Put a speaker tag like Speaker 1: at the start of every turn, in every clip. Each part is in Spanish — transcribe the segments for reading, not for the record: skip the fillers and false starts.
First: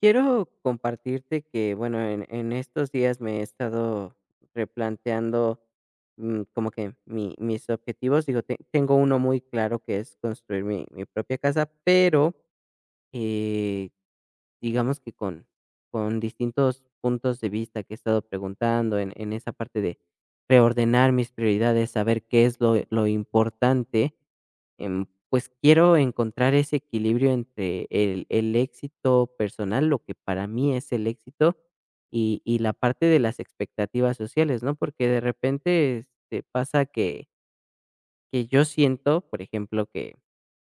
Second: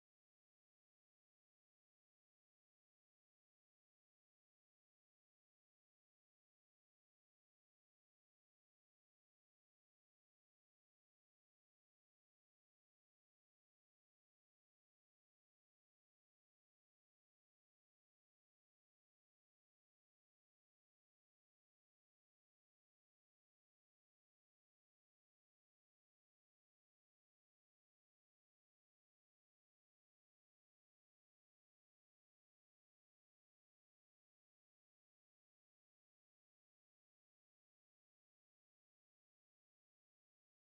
Speaker 1: Quiero compartirte que, bueno, en estos días me he estado replanteando como que mis objetivos. Digo, tengo uno muy claro que es construir mi propia casa, pero eh, digamos que con distintos puntos de vista que he estado preguntando en esa parte de reordenar mis prioridades, saber qué es lo importante. Pues quiero encontrar ese equilibrio entre el éxito personal, lo que para mí es el éxito, y la parte de las expectativas sociales, ¿no? Porque de repente, este, pasa que yo siento, por ejemplo, que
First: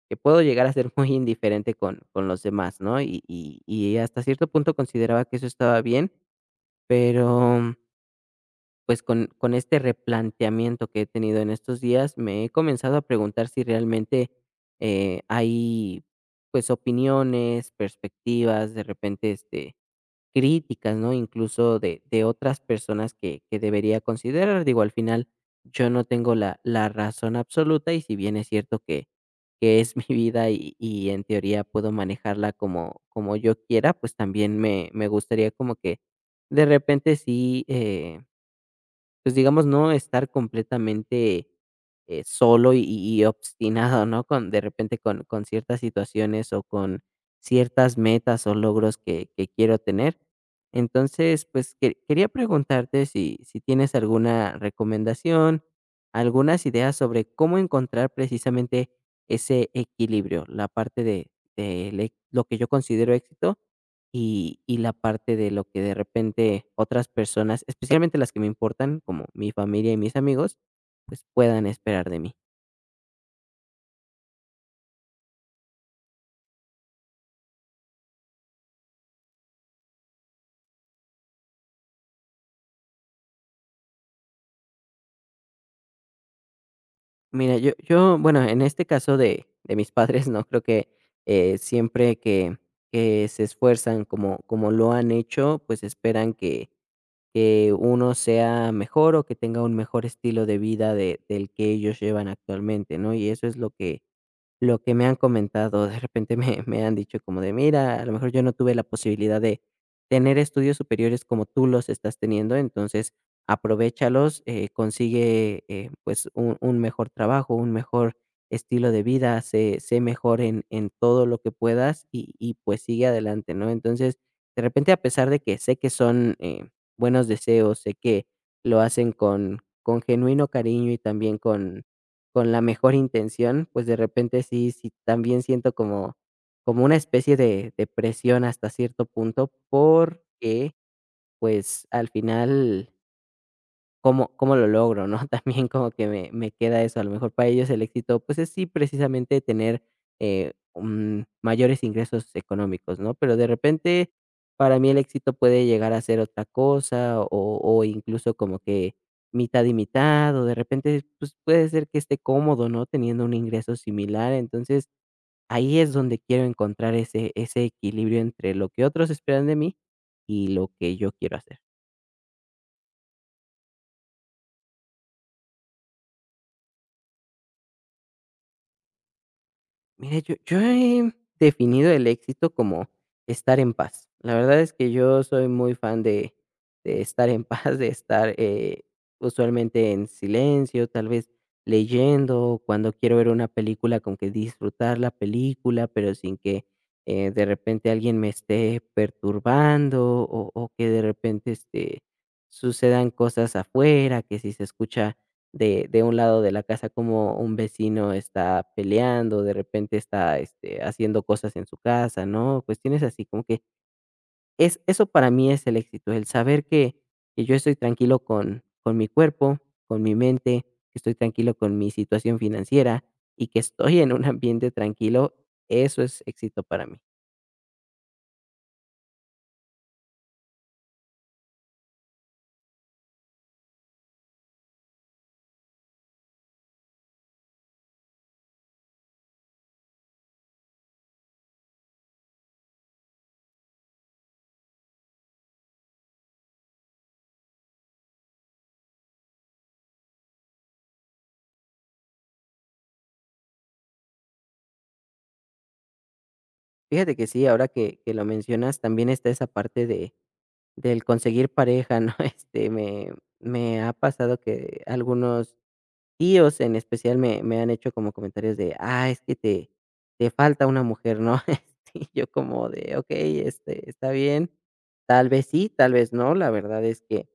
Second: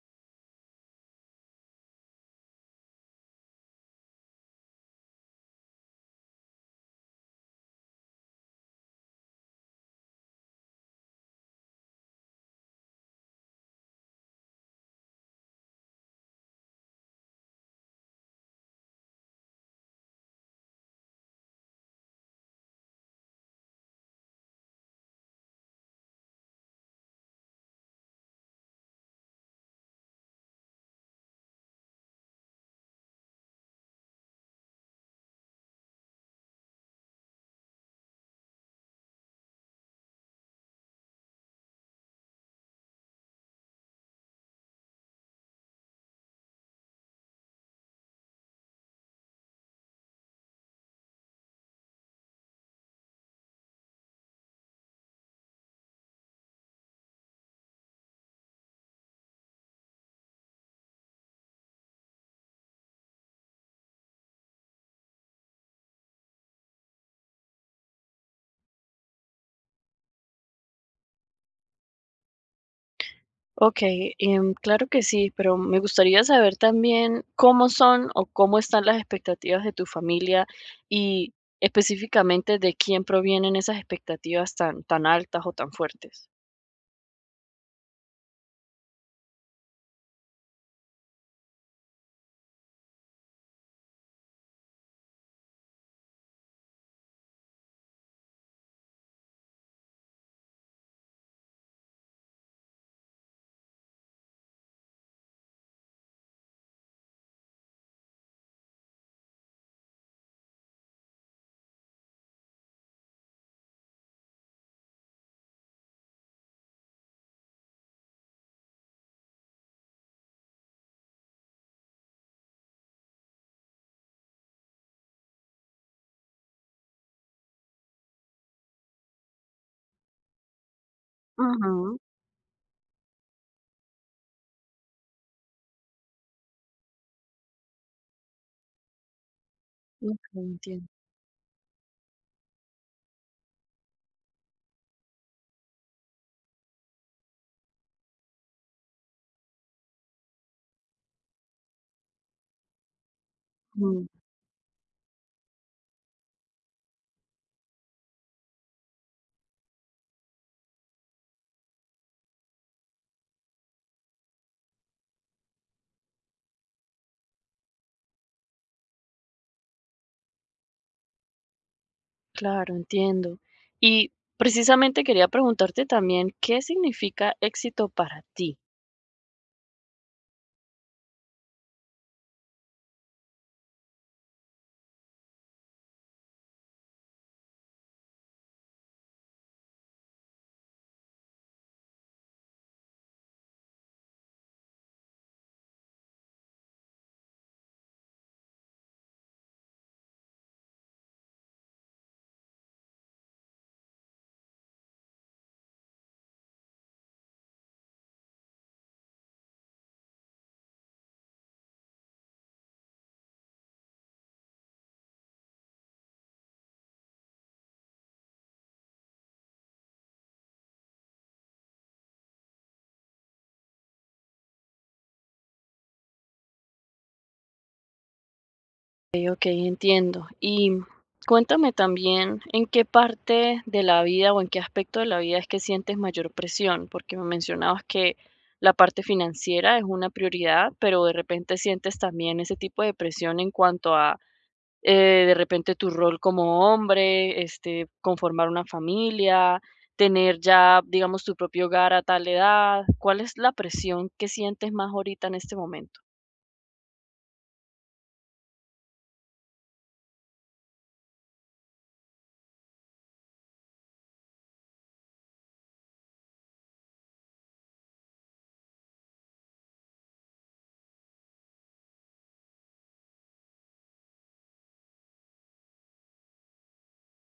Speaker 1: que puedo llegar a ser muy indiferente con los demás, ¿no? Y hasta cierto punto consideraba que eso estaba bien, pero pues con este replanteamiento que he tenido en estos días, me he comenzado a preguntar si realmente hay pues opiniones, perspectivas, de repente este, críticas, ¿no? Incluso de otras personas que debería considerar. Digo, al final yo no tengo la razón absoluta, y si bien es cierto que es mi vida y en teoría puedo manejarla como, como yo quiera, pues también me gustaría como que de repente sí. Pues, digamos, no estar completamente, solo y obstinado, ¿no? Con de repente con ciertas situaciones o con ciertas metas o logros que quiero tener. Entonces, pues, que quería preguntarte si tienes alguna recomendación, algunas ideas sobre cómo encontrar precisamente ese equilibrio, la parte de le lo que yo considero éxito y la parte de lo que de repente otras personas, especialmente las que me importan, como mi familia y mis amigos, pues, puedan esperar de mí.
Speaker 2: Okey, claro que sí, pero me gustaría saber también cómo son o cómo están las expectativas de tu familia y específicamente de quién provienen esas expectativas tan altas o tan fuertes.
Speaker 1: Mira, yo, bueno, en este caso de mis padres, no creo que, siempre que se esfuerzan como lo han hecho, pues, esperan que uno sea mejor o que tenga un mejor estilo de vida de del que ellos llevan actualmente, ¿no? Y eso es lo que... Lo que me han comentado, de repente me me han dicho como de: "Mira, a lo mejor yo no tuve la posibilidad de tener estudios superiores como tú los estás teniendo, entonces aprovéchalos, consigue, pues, un mejor trabajo, un mejor estilo de vida, sé mejor en todo lo que puedas y, pues, sigue adelante", ¿no? Entonces, de repente, a pesar de que sé que son, buenos deseos, sé que lo hacen con genuino cariño y también
Speaker 2: Ujú.
Speaker 1: con la mejor intención, pues, de repente sí también siento como como una especie de presión hasta cierto punto,
Speaker 2: Okey,
Speaker 1: porque,
Speaker 2: entiendo.
Speaker 1: pues, al final cómo lo logro, ¿no? También como que me queda eso. A lo mejor para ellos el éxito, pues, es sí, precisamente tener, mayores ingresos económicos, ¿no? Pero de
Speaker 2: Mm,
Speaker 1: repente, para mí el éxito puede llegar a ser otra cosa, o incluso como que mitad y mitad, o de repente, pues, puede ser que esté cómodo, ¿no? Teniendo un ingreso similar. Entonces, ahí es donde quiero encontrar ese equilibrio entre lo que otros esperan de mí y lo que yo quiero hacer.
Speaker 2: claro, entiendo. Y precisamente quería preguntarte también, ¿qué significa éxito para ti?
Speaker 1: Mira, yo he definido el éxito como estar en paz. La verdad es que yo soy muy fan de estar en paz, de estar, usualmente en silencio, tal vez leyendo, cuando quiero ver una película, con que disfrutar la película, pero sin que, de repente alguien me esté perturbando o que de repente, este, sucedan cosas afuera, que si se escucha de un lado de la casa, como un vecino está peleando, de repente está este, haciendo cosas en su casa, ¿no? Cuestiones así, como que es, eso para mí es el éxito, el saber que yo estoy tranquilo con mi cuerpo, con mi mente, que estoy tranquilo con mi situación financiera y que estoy en un ambiente tranquilo, eso es éxito para mí.
Speaker 2: Ok, entiendo. Y cuéntame también en qué parte de la vida o en qué aspecto de la vida es que sientes mayor presión, porque me mencionabas que la parte financiera es una prioridad, pero de repente sientes también ese tipo de presión en cuanto a de repente tu rol como hombre, este, conformar una familia, tener ya, digamos, tu propio hogar a tal edad. ¿Cuál es la presión que sientes más ahorita en este momento?
Speaker 1: Fíjate que sí, ahora que lo mencionas, también está esa parte del conseguir pareja, ¿no? Este, me ha pasado que algunos tíos en especial me han hecho como comentarios de: "Ah, es que te falta una mujer", ¿no? Este, yo como de: "Okey, este, está bien". Tal vez sí, tal vez no. La verdad es que,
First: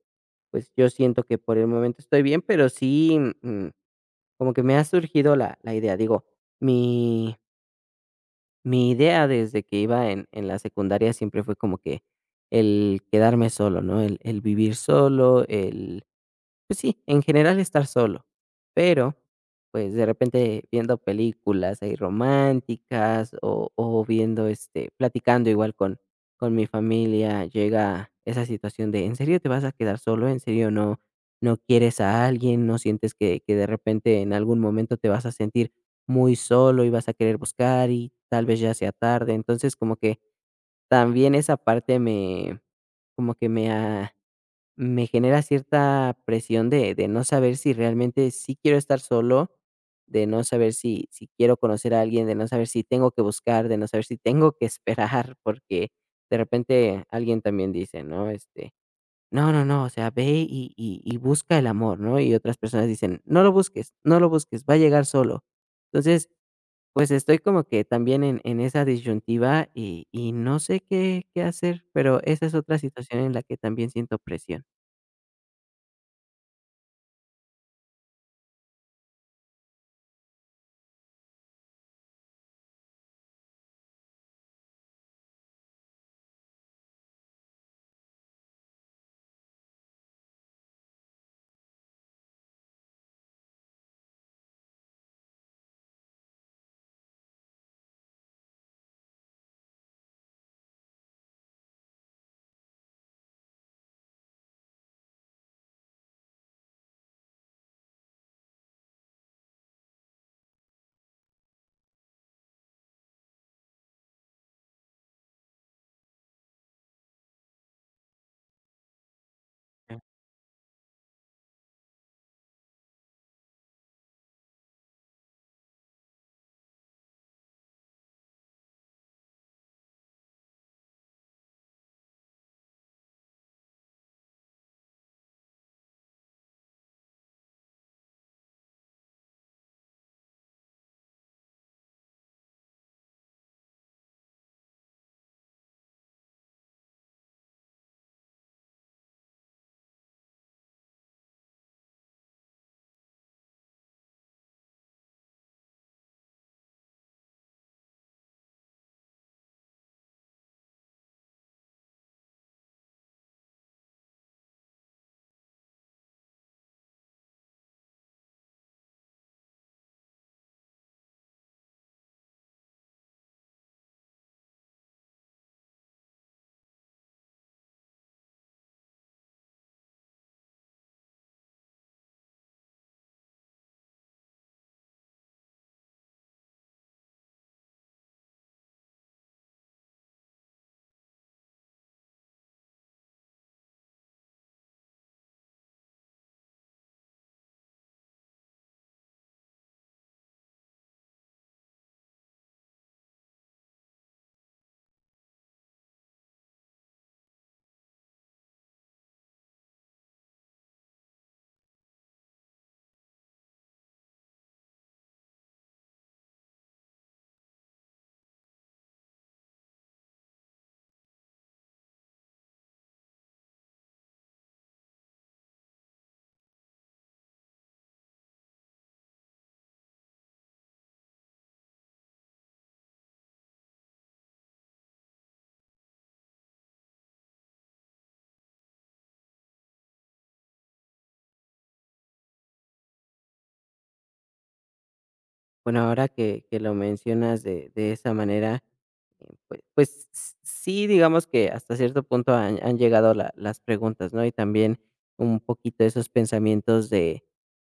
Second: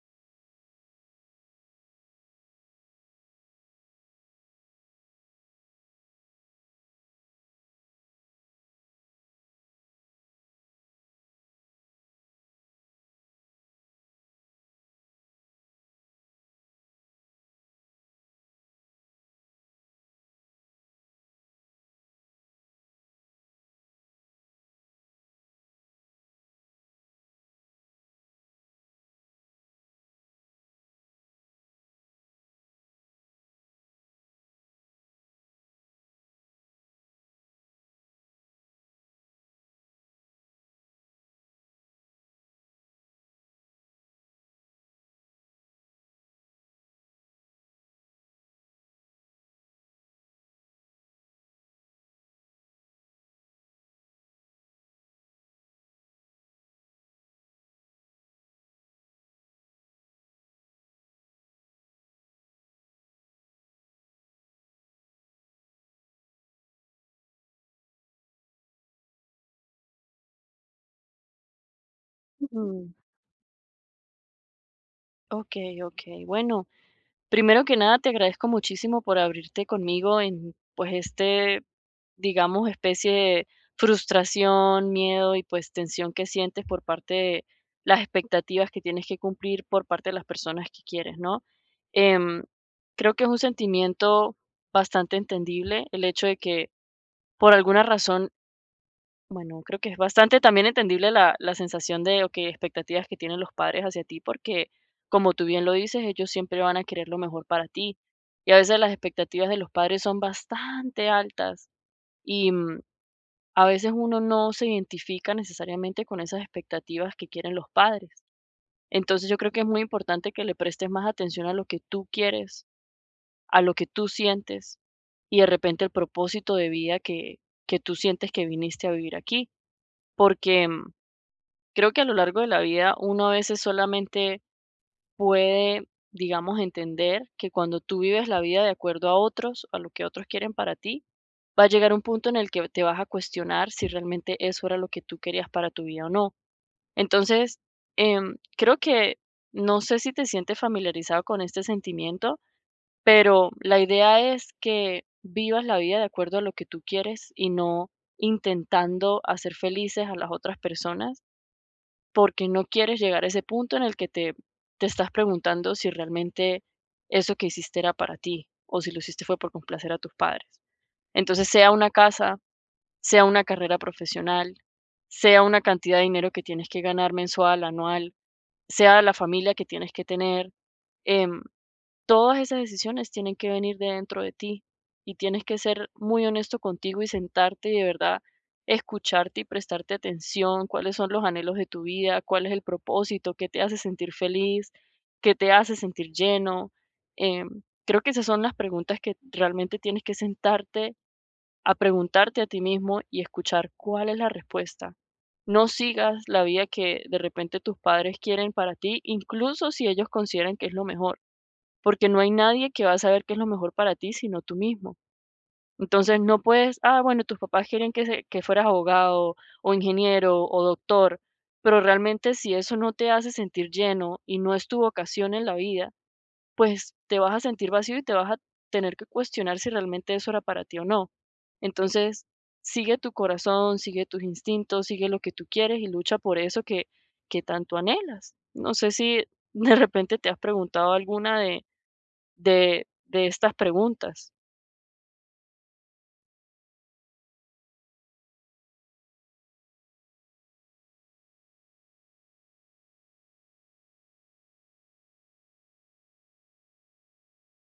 Speaker 1: pues, yo siento que por el momento estoy bien, pero sí, como que me ha surgido la idea. Digo, mi mi idea desde que iba en la secundaria siempre fue como que el quedarme solo, ¿no? El vivir solo, el pues sí, en general estar solo, pero, pues, de repente viendo películas ahí románticas o viendo, este, platicando igual con mi familia, llega esa situación de: "¿En serio te vas a quedar solo? ¿En serio no quieres a alguien? ¿No sientes que de repente en algún momento te vas a sentir muy solo y vas a querer buscar y tal vez ya sea tarde?". Entonces, como que también esa parte me como que me a me genera cierta presión de no saber si realmente sí quiero estar solo, de no saber si quiero conocer a alguien, de no saber si tengo que buscar, de no saber si tengo que esperar, porque de repente alguien también dice, ¿no? Este, no, no, no, o sea, ve y busca el amor, ¿no? Y otras personas dicen, no lo busques, no lo busques, va a llegar solo. Entonces, pues estoy como que también en esa disyuntiva y no sé qué hacer, pero esa es otra
Speaker 2: Mm,
Speaker 1: situación en la que también siento presión.
Speaker 2: ok, ok. Bueno. Primero que nada, te agradezco muchísimo por abrirte conmigo en, pues, este, digamos, especie de frustración, miedo y pues tensión que sientes por parte de las expectativas que tienes que cumplir por parte de las personas que quieres, ¿no? Em, Creo que es un sentimiento bastante entendible el hecho de que por alguna razón bueno, creo que es bastante también entendible la sensación de, okey, expectativas que tienen los padres hacia ti, porque, como tú bien lo dices, ellos siempre van a querer lo mejor para ti. Y a veces las expectativas de los padres son bastante altas y, a veces uno no se identifica necesariamente con esas expectativas que quieren los padres. Entonces, yo creo que es muy importante que le prestes más atención a lo que tú quieres, a lo que tú sientes y de repente el propósito de vida que tú sientes que viniste a vivir aquí, porque creo que a lo largo de la vida uno a veces solamente puede, digamos, entender que cuando tú vives la vida de acuerdo a otros, a lo que otros quieren para ti, va a llegar un punto en el que te vas a cuestionar si realmente eso era lo que tú querías para tu vida o no. Entonces, creo que no sé si te sientes familiarizado con este sentimiento, pero la idea es que vivas la vida de acuerdo a lo que tú quieres y no intentando hacer felices a las otras personas porque no quieres llegar a ese punto en el que te estás preguntando si realmente eso que hiciste era para ti o si lo hiciste fue por complacer a tus padres. Entonces, sea una casa, sea una carrera profesional, sea una cantidad de dinero que tienes que ganar mensual, anual, sea la familia que tienes que tener, em, todas esas decisiones tienen que venir de dentro de ti y tienes que ser muy honesto contigo y sentarte y de verdad escucharte y prestarte atención, cuáles son los anhelos de tu vida, cuál es el propósito, qué te hace sentir feliz, qué te hace sentir lleno. Creo que esas son las preguntas que realmente tienes que sentarte a preguntarte a ti mismo y escuchar cuál es la respuesta. No sigas la vida que de repente tus padres quieren para ti, incluso si ellos consideran que es lo mejor porque no hay nadie que va a saber qué es lo mejor para ti, sino tú mismo. Entonces no puedes, ah, bueno, tus papás quieren que, que fueras abogado o ingeniero o doctor, pero realmente si eso no te hace sentir lleno y no es tu vocación en la vida, pues te vas a sentir vacío y te vas a tener que cuestionar si realmente eso era para ti o no. Entonces, sigue tu corazón, sigue tus instintos, sigue lo que tú quieres y lucha por eso que tanto anhelas. No sé si de repente te has preguntado alguna de estas preguntas.
Speaker 1: Bueno, ahora que lo mencionas de esa manera, pues, sí, digamos que hasta cierto punto han llegado la las preguntas, ¿no? Y también un poquito esos pensamientos de,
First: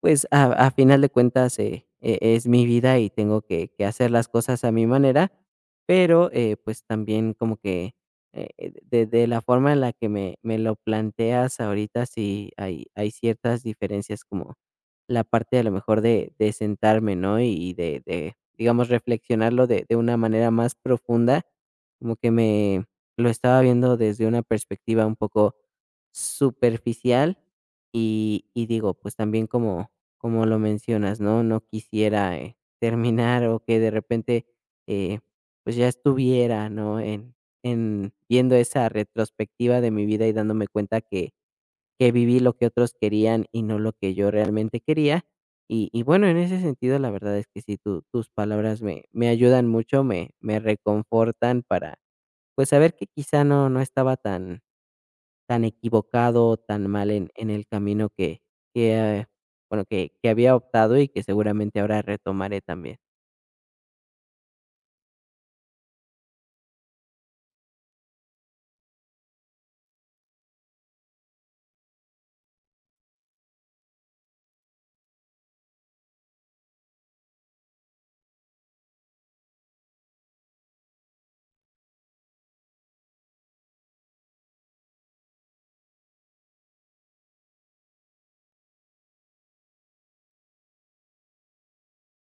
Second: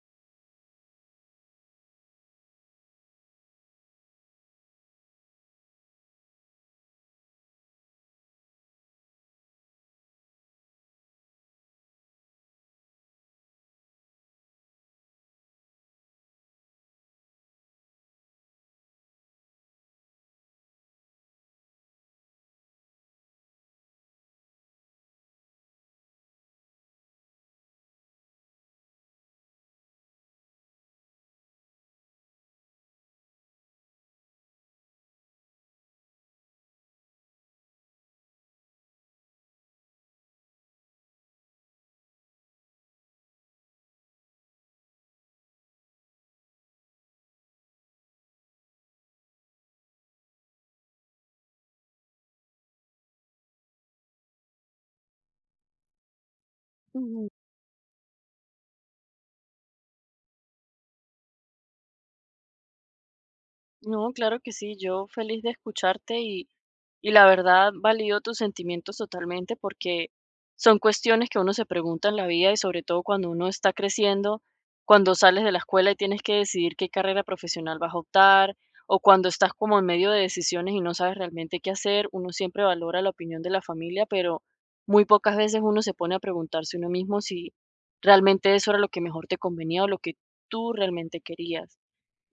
Speaker 1: pues, a final de cuentas, es mi vida y tengo que hacer las cosas a mi manera, pero, pues, también como que, de la forma en la que me lo planteas ahorita, sí hay ciertas diferencias, como la parte a lo mejor de sentarme, ¿no? De, digamos, reflexionarlo de una manera más profunda, como que me lo estaba viendo desde una perspectiva un poco superficial y digo, pues, también como como lo mencionas, ¿no? No quisiera, terminar o que de repente, eh, pues, ya estuviera, ¿no? En viendo esa retrospectiva de mi vida y dándome cuenta que viví lo que otros querían y no lo que yo realmente quería. Bueno, en ese sentido, la verdad es que sí, tu tus palabras me ayudan mucho, me reconfortan para pues, saber que quizá no estaba tan tan equivocado o tan mal
Speaker 2: Ujú.
Speaker 1: en el camino que, eh, bueno, que había optado y que seguramente ahora retomaré también.
Speaker 2: No, claro que sí, yo feliz de escucharte y la verdad valido tus sentimientos totalmente porque son cuestiones que uno se pregunta en la vida y sobre todo cuando uno está creciendo, cuando sales de la escuela y tienes que decidir qué carrera profesional vas a optar o cuando estás como en medio de decisiones y no sabes realmente qué hacer, uno siempre valora la opinión de la familia, pero muy pocas veces uno se pone a preguntarse uno mismo si realmente eso era lo que mejor te convenía o lo que tú realmente querías.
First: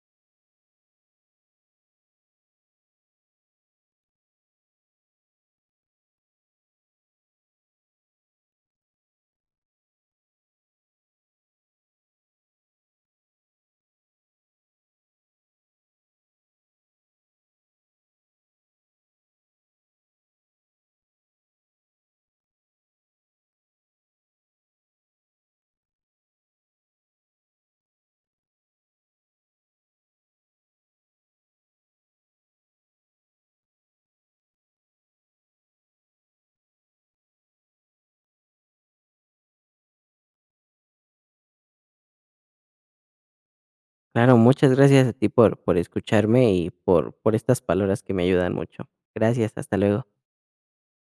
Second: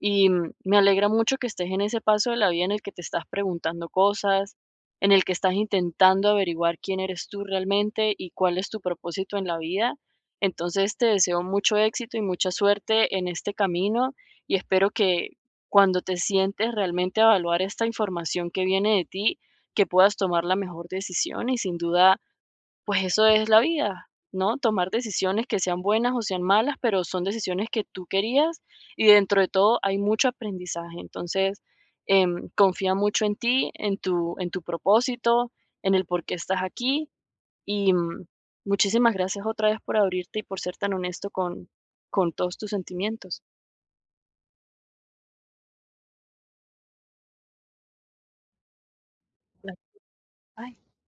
Speaker 2: Y me alegra mucho que estés en ese paso de la vida en el que te estás preguntando cosas, en el que estás intentando averiguar quién eres tú realmente y cuál es tu propósito en la vida. Entonces te deseo mucho éxito y mucha suerte en este camino y espero que cuando te sientes realmente a evaluar esta información que viene de ti, que puedas tomar la mejor decisión y sin duda pues eso es la vida, ¿no? Tomar decisiones que sean buenas o sean malas, pero son decisiones que tú querías y dentro de todo hay mucho aprendizaje. Entonces, confía mucho en ti, en tu propósito, en el por qué estás aquí y muchísimas gracias otra vez por abrirte y por ser tan honesto con todos tus sentimientos.
Speaker 1: Claro, muchas gracias a ti por escucharme y por estas palabras que me ayudan mucho. Gracias, hasta luego.